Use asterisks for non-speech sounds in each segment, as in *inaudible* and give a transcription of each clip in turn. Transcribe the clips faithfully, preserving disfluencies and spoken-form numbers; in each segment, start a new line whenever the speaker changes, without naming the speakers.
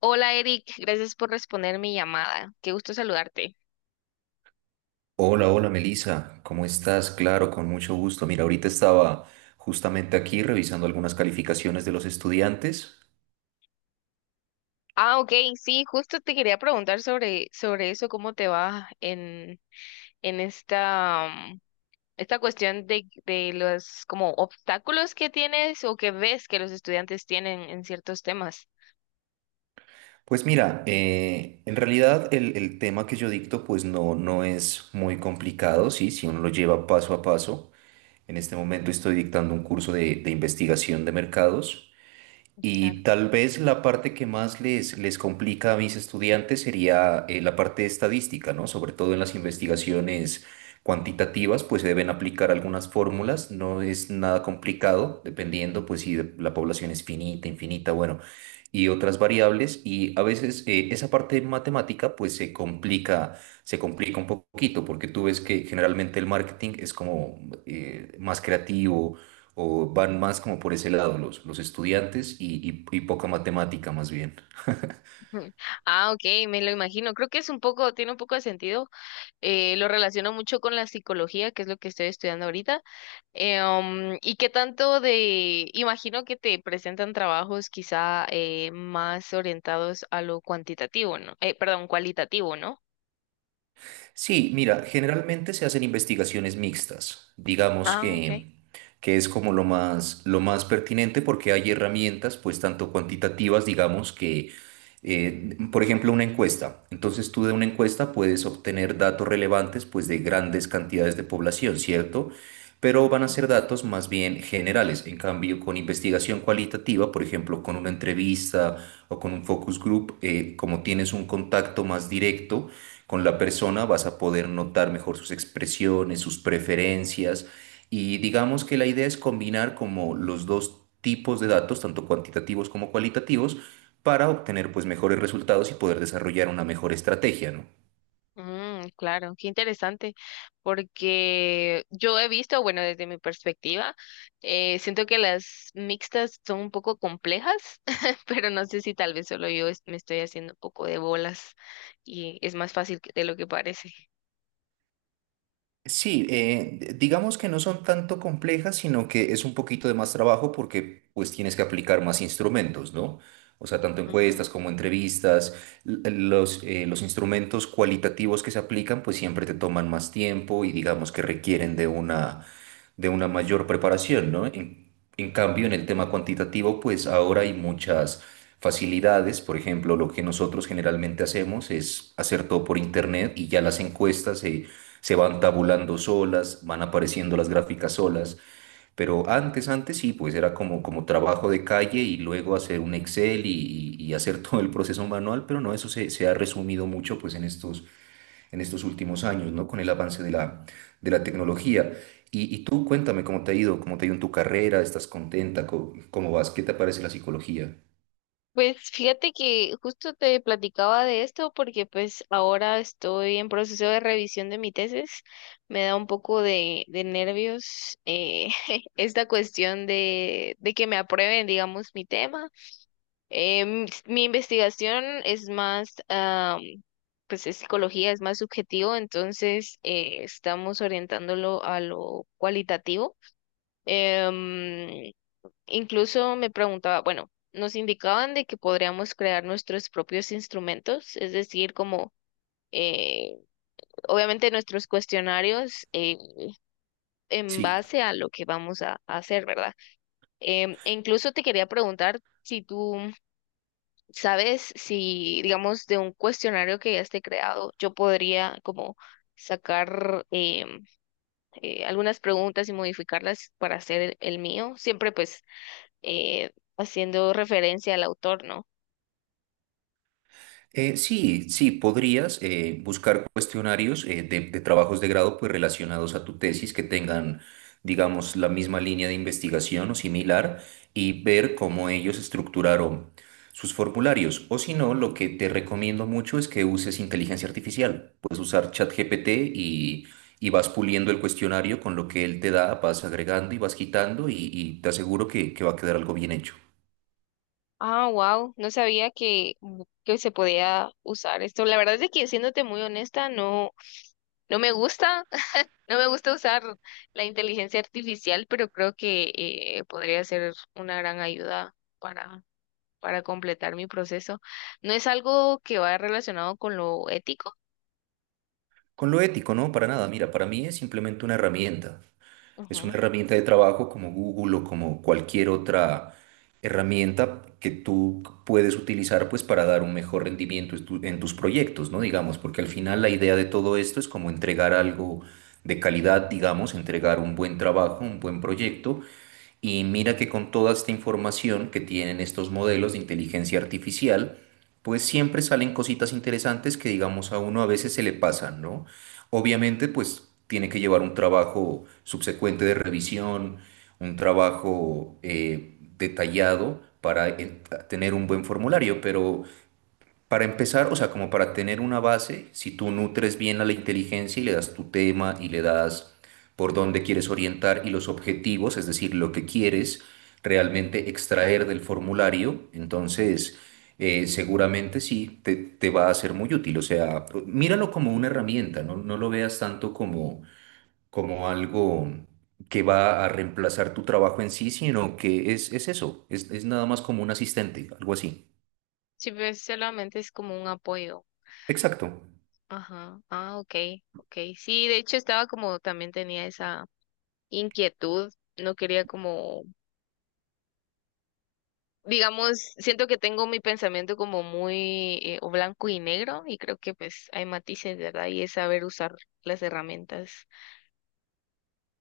Hola Eric, gracias por responder mi llamada. Qué gusto saludarte.
Hola, hola Melissa, ¿cómo estás? Claro, con mucho gusto. Mira, ahorita estaba justamente aquí revisando algunas calificaciones de los estudiantes.
Ah, ok, sí, justo te quería preguntar sobre, sobre eso, cómo te va en, en esta, mm, esta cuestión de, de los como obstáculos que tienes o que ves que los estudiantes tienen en ciertos temas.
Pues mira, eh, en realidad el, el tema que yo dicto pues no, no es muy complicado, sí, si uno lo lleva paso a paso. En este momento estoy dictando un curso de, de investigación de mercados. Y tal vez la parte que más les, les complica a mis estudiantes sería eh, la parte de estadística, ¿no? Sobre todo en las investigaciones cuantitativas, pues se deben aplicar algunas fórmulas, no es nada complicado, dependiendo pues si de- la población es finita, infinita, bueno, y otras variables. Y a veces eh, esa parte matemática pues se complica, se complica un poquito, porque tú ves que generalmente el marketing es como eh, más creativo o van más como por ese lado los, los estudiantes y, y- y poca matemática más bien.
*laughs* Ujú. Ah, ok, me lo imagino. Creo que es un poco, tiene un poco de sentido. Eh, lo relaciono mucho con la psicología, que es lo que estoy estudiando ahorita. Eh, um, ¿y qué tanto de? Imagino que te presentan trabajos quizá eh, más orientados a lo cuantitativo, ¿no? Eh, perdón, cualitativo, ¿no?
Sí, mira, generalmente se hacen investigaciones mixtas, digamos
Ah, ok.
que, que es como lo más, lo más pertinente porque hay herramientas, pues tanto cuantitativas, digamos que, eh, por ejemplo, una encuesta. Entonces tú de una encuesta puedes obtener datos relevantes, pues de grandes cantidades de población, ¿cierto? Pero van a ser datos más bien generales. En cambio, con investigación cualitativa, por ejemplo, con una entrevista o con un focus group, eh, como tienes un contacto más directo, con la persona vas a poder notar mejor sus expresiones, sus preferencias y digamos que la idea es combinar como los dos tipos de datos, tanto cuantitativos como cualitativos, para obtener pues mejores resultados y poder desarrollar una mejor estrategia, ¿no?
Mm, claro, qué interesante, porque yo he visto, bueno, desde mi perspectiva, eh, siento que las mixtas son un poco complejas, *laughs* pero no sé si tal vez solo yo es- me estoy haciendo un poco de bolas y es más fácil que- de lo que parece.
Sí, eh, digamos que no son tanto complejas, sino que es un poquito de más trabajo porque pues tienes que aplicar más instrumentos, ¿no? O sea, tanto encuestas como entrevistas, l- eh, los, eh, los instrumentos cualitativos que se aplican pues siempre te toman más tiempo y digamos que requieren de una de una mayor preparación, ¿no? En, en cambio, en el tema cuantitativo, pues ahora hay muchas facilidades. Por ejemplo, lo que nosotros generalmente hacemos es hacer todo por internet y ya las encuestas se, se van tabulando solas, van apareciendo las gráficas solas. Pero antes, antes sí, pues era como, como trabajo de calle y luego hacer un Excel y, y- y hacer *laughs* todo el proceso manual, pero no, eso se, se ha resumido mucho pues en estos en estos últimos años, ¿no? Con el avance de la, de la tecnología. Y, y tú cuéntame cómo te ha ido, cómo te ha ido en tu carrera, ¿estás contenta? ¿Cómo, cómo vas? ¿Qué te parece la psicología?
Pues fíjate que justo te platicaba de esto porque pues ahora estoy en proceso de revisión de mi tesis. Me da un poco de, de nervios eh, *laughs* esta cuestión de, de que me aprueben, digamos, mi tema. Em, s- mi investigación es más, am, pues es psicología, es más subjetivo, entonces eh, estamos orientándolo a lo cualitativo. Em, Incluso me preguntaba, bueno, nos indicaban de que podríamos crear nuestros propios instrumentos, es decir, como eh, obviamente nuestros cuestionarios eh, en
Sí.
base a lo que vamos a, a hacer, ¿verdad? Em, e incluso te quería preguntar si tú sabes si, digamos, de un cuestionario que ya esté creado, yo podría como sacar em, eh, algunas preguntas y modificarlas para hacer el, el mío, siempre pues eh, haciendo referencia al autor, ¿no?
Eh, sí, sí, podrías eh, buscar cuestionarios eh, de, de trabajos de grado pues, relacionados a tu tesis que tengan, digamos, la misma línea de investigación o similar y ver cómo ellos estructuraron sus formularios. O si no, lo que te recomiendo mucho es que uses inteligencia artificial. Puedes usar ChatGPT y, y vas puliendo el cuestionario con lo que él te da, vas agregando y vas quitando y, y te aseguro que, que va a quedar algo bien hecho.
Ah, wow, no sabía que, mm, que se podía usar esto. La verdad es que siéndote muy honesta, no, no me gusta, *laughs* no me gusta usar la inteligencia artificial, pero creo que eh, podría ser una gran ayuda para, para completar mi proceso. No es algo que vaya relacionado con lo ético.
Con lo ético, no, para nada. Mira, para mí es simplemente una herramienta. Es una
Ujú.
herramienta de trabajo como Google o como cualquier otra herramienta que tú puedes utilizar pues para dar un mejor rendimiento en tu- en tus proyectos, ¿no? Digamos, porque al final la idea de todo esto es como entregar algo de calidad, digamos, entregar un buen trabajo, un buen proyecto y mira que con toda esta información que tienen estos modelos de inteligencia artificial, pues siempre salen cositas interesantes que digamos a uno a veces se le pasan, ¿no? Obviamente, pues tiene que llevar un trabajo subsecuente de revisión, un trabajo eh, detallado para eh, tener un buen formulario, pero para empezar, o sea, como para tener una base, si tú nutres bien a la inteligencia y le das tu tema y le das por dónde quieres orientar y los objetivos, es decir, lo que quieres realmente extraer del formulario, entonces eh, seguramente sí te, te va a ser muy útil. O sea, míralo como una herramienta, no, no lo veas tanto como, como algo que va a reemplazar tu trabajo en sí, sino que es, es eso, es, es nada más como un asistente, algo así.
Sí, pues solamente es como un apoyo.
Exacto.
Ajá. Ah, ok, ok. Sí, de hecho estaba como también tenía esa inquietud. No quería como digamos, siento que tengo mi pensamiento como muy eh, o blanco y negro y creo que pues hay matices, ¿verdad? Y es saber usar las herramientas.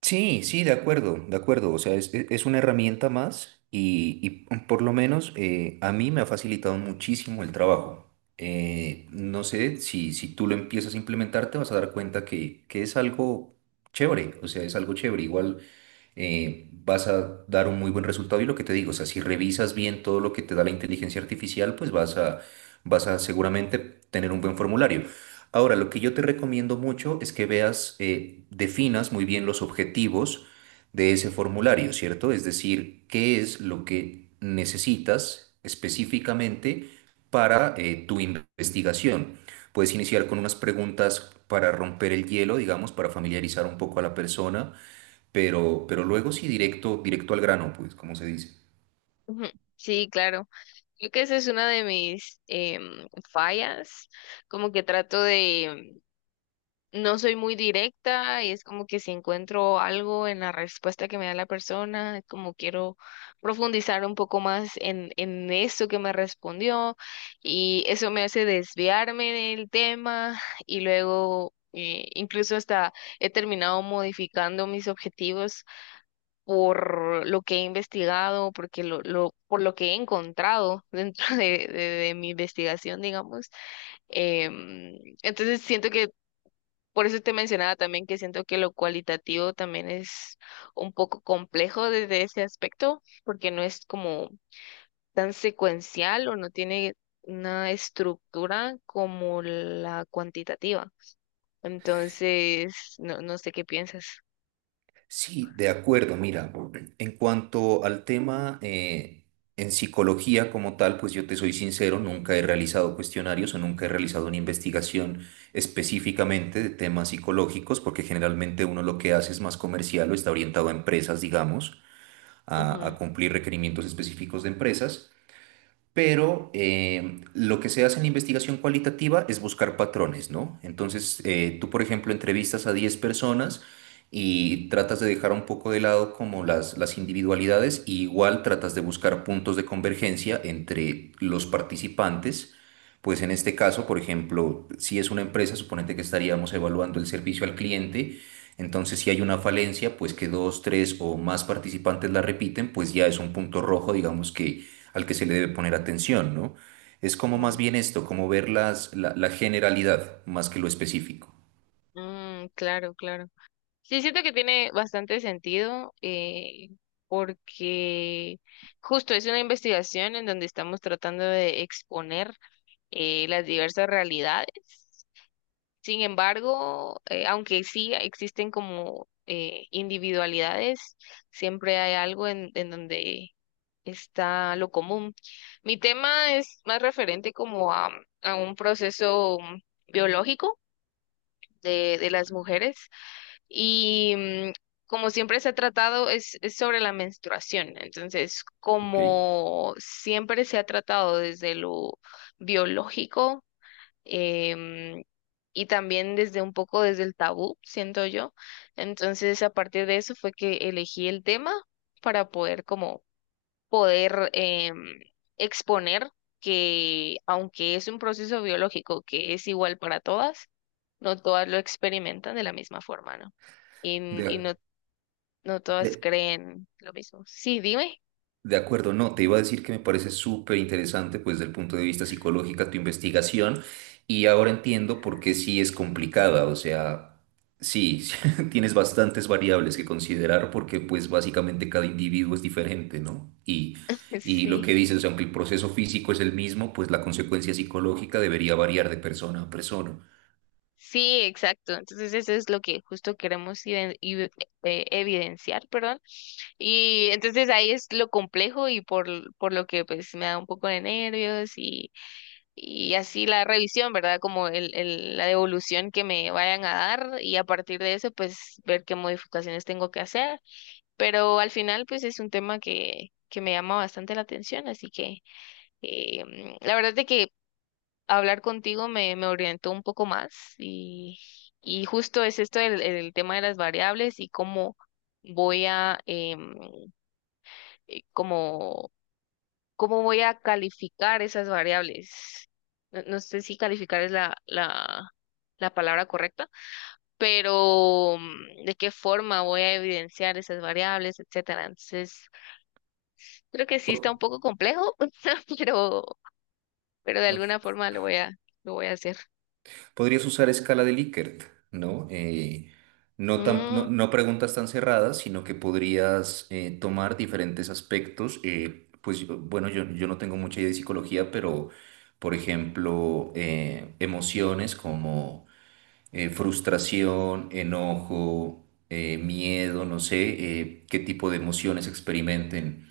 Sí, sí, de acuerdo, de acuerdo. O sea, es, e- es una herramienta más y, y por lo menos eh, a mí me ha facilitado muchísimo el trabajo. Eh, no sé si, si tú lo empiezas a implementar, te vas a dar cuenta que, que es algo chévere. O sea, es algo chévere. Igual eh, vas a dar un muy buen resultado. Y lo que te digo, o sea, si revisas bien todo lo que te da la inteligencia artificial, pues vas a, vas a seguramente tener un buen formulario. Ahora, lo que yo te recomiendo mucho es que veas, eh, definas muy bien los objetivos de ese formulario, ¿cierto? Es decir, qué es lo que necesitas específicamente para eh, tu investigación. Puedes iniciar con unas preguntas para romper el hielo, digamos, para familiarizar un poco a la persona, pero, pero luego sí directo, directo al grano, pues, como se dice.
Ujú. Sí, claro. Creo que esa es una de mis em, fallas, como que trato de... No soy muy directa y es como que si encuentro algo en la respuesta que me da la persona, es como quiero profundizar un poco más en, en eso que me respondió y eso me hace desviarme del tema *laughs* y luego eh, incluso hasta he terminado modificando mis objetivos por lo que he investigado, porque lo, lo, por lo que he encontrado *laughs* dentro de, de de mi investigación, digamos. Em, entonces siento que por eso te mencionaba también que siento que lo cualitativo también es un poco complejo desde ese aspecto, porque no es como tan secuencial o no tiene una estructura como la cuantitativa. Entonces, no, no sé qué piensas.
Sí, de acuerdo. Mira, en cuanto al tema eh, en psicología como tal, pues yo te soy sincero, nunca he realizado cuestionarios o nunca he realizado una investigación específicamente de temas psicológicos, porque generalmente uno lo que hace es más comercial o está orientado a empresas, digamos, a, a cumplir requerimientos específicos de empresas. Pero eh, lo que se hace en la investigación cualitativa es buscar patrones, ¿no? Entonces, eh, tú, por ejemplo, entrevistas a diez personas y tratas de dejar un poco de lado como las, las individualidades y igual tratas de buscar puntos de convergencia entre los participantes. Pues en este caso, por ejemplo, si es una empresa, suponete que estaríamos evaluando el servicio al cliente. Entonces, si hay una falencia, pues que dos, tres o más participantes la repiten, pues ya es un punto rojo, digamos que al que se le debe poner atención, ¿no? Es como
Ujú,
más
ujú.
bien esto, como ver las, la, la generalidad más que lo específico.
Mm, claro, claro. Sí, siento que tiene bastante sentido eh, porque justo es una investigación en donde estamos tratando de exponer eh, las diversas realidades. Sin embargo, eh, aunque sí existen como eh, individualidades, siempre hay algo en, en donde está lo común. Mi tema es más referente como a, a un proceso biológico de, de las mujeres y mm, como siempre se ha tratado, es, es sobre la menstruación. Entonces,
¿Ok?
como siempre se ha tratado desde lo biológico em, y también desde un poco desde el tabú, siento yo. Entonces, a partir de eso fue que elegí el tema para poder como poder eh, exponer que aunque es un proceso biológico que es igual para todas, no todas lo experimentan de la misma forma, ¿no? Y, y no,
De,
no todas
de-
creen lo mismo. Sí, dime.
De acuerdo, no, te iba a decir que me parece súper interesante, pues, desde el punto de vista psicológica, tu investigación, y ahora entiendo por qué sí es complicada, o sea, sí, *laughs* sí, tienes bastantes variables que considerar porque, pues, básicamente cada individuo es diferente, ¿no? Y,
*laughs*
y lo que
Sí,
dices, o sea, aunque el proceso físico es el mismo, pues la consecuencia psicológica debería variar de persona a persona.
sí, exacto. Entonces eso es lo que justo queremos iden- ide- eh, evidenciar, perdón. Y entonces ahí es lo complejo y por, por lo que pues me da un poco de nervios y así la revisión, ¿verdad? Como el, el- la devolución que me vayan a dar y a partir de eso, pues ver qué modificaciones tengo que hacer. Pero al final, pues es un tema que, que me llama bastante la atención, así que eh, mm, la verdad es que hablar contigo me, me orientó un poco más y, y justo es esto el, el tema de las variables y cómo voy a em, eh, como ¿cómo voy a calificar esas variables? No, no sé si calificar es la, la, la palabra correcta, pero mm, de qué forma voy a evidenciar esas variables, etcétera. Entonces, creo que sí está un poco complejo, *laughs* pero, pero de alguna
Po-
forma lo voy a, lo voy a hacer.
Podrías usar escala de Likert, ¿no? Eh, no, tan- no,
Mm,
no preguntas tan cerradas, sino que podrías eh, tomar diferentes aspectos. eh, pues yo- bueno, yo, yo no tengo mucha idea de psicología, pero por ejemplo, eh, emociones como eh, frustración, enojo, eh, miedo, no sé, eh, qué tipo de emociones experimenten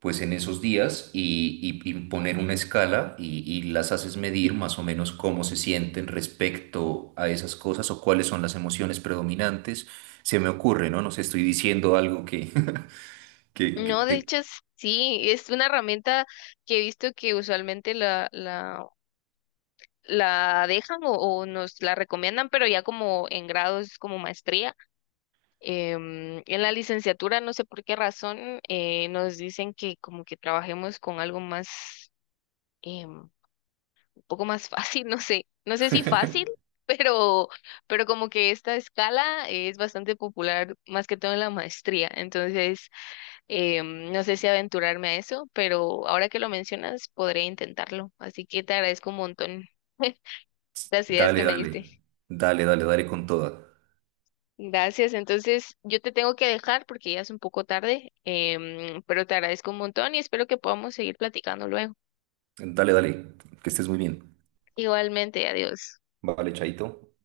pues en esos días y, y- y poner una escala y, y las haces medir más o menos cómo se sienten respecto a esas cosas o cuáles son las emociones predominantes. Se me ocurre, ¿no? No sé, estoy diciendo algo que, *laughs* que,
no,
que-
de
que-
hecho, sí, es una herramienta que he visto que usualmente la, la, la dejan o, o nos la recomiendan, pero ya como en grados como maestría. Em, en la licenciatura, no sé por qué razón, eh, nos dicen que como que trabajemos con algo más, em, un poco más fácil, *laughs* no sé, no sé si fácil, pero, pero como que esta escala es bastante popular, más que todo en la maestría. Entonces, em, no sé si aventurarme a eso, pero ahora que lo mencionas, podré intentarlo. Así que te agradezco un montón *laughs* las ideas que
dale,
me
dale,
diste.
dale, dale, dale con toda.
Gracias. Entonces, yo te tengo que dejar porque ya es un poco tarde, em, pero te agradezco un montón y espero que podamos seguir platicando luego.
Dale, dale, que estés muy bien.
Igualmente, adiós.
Vale, chaito.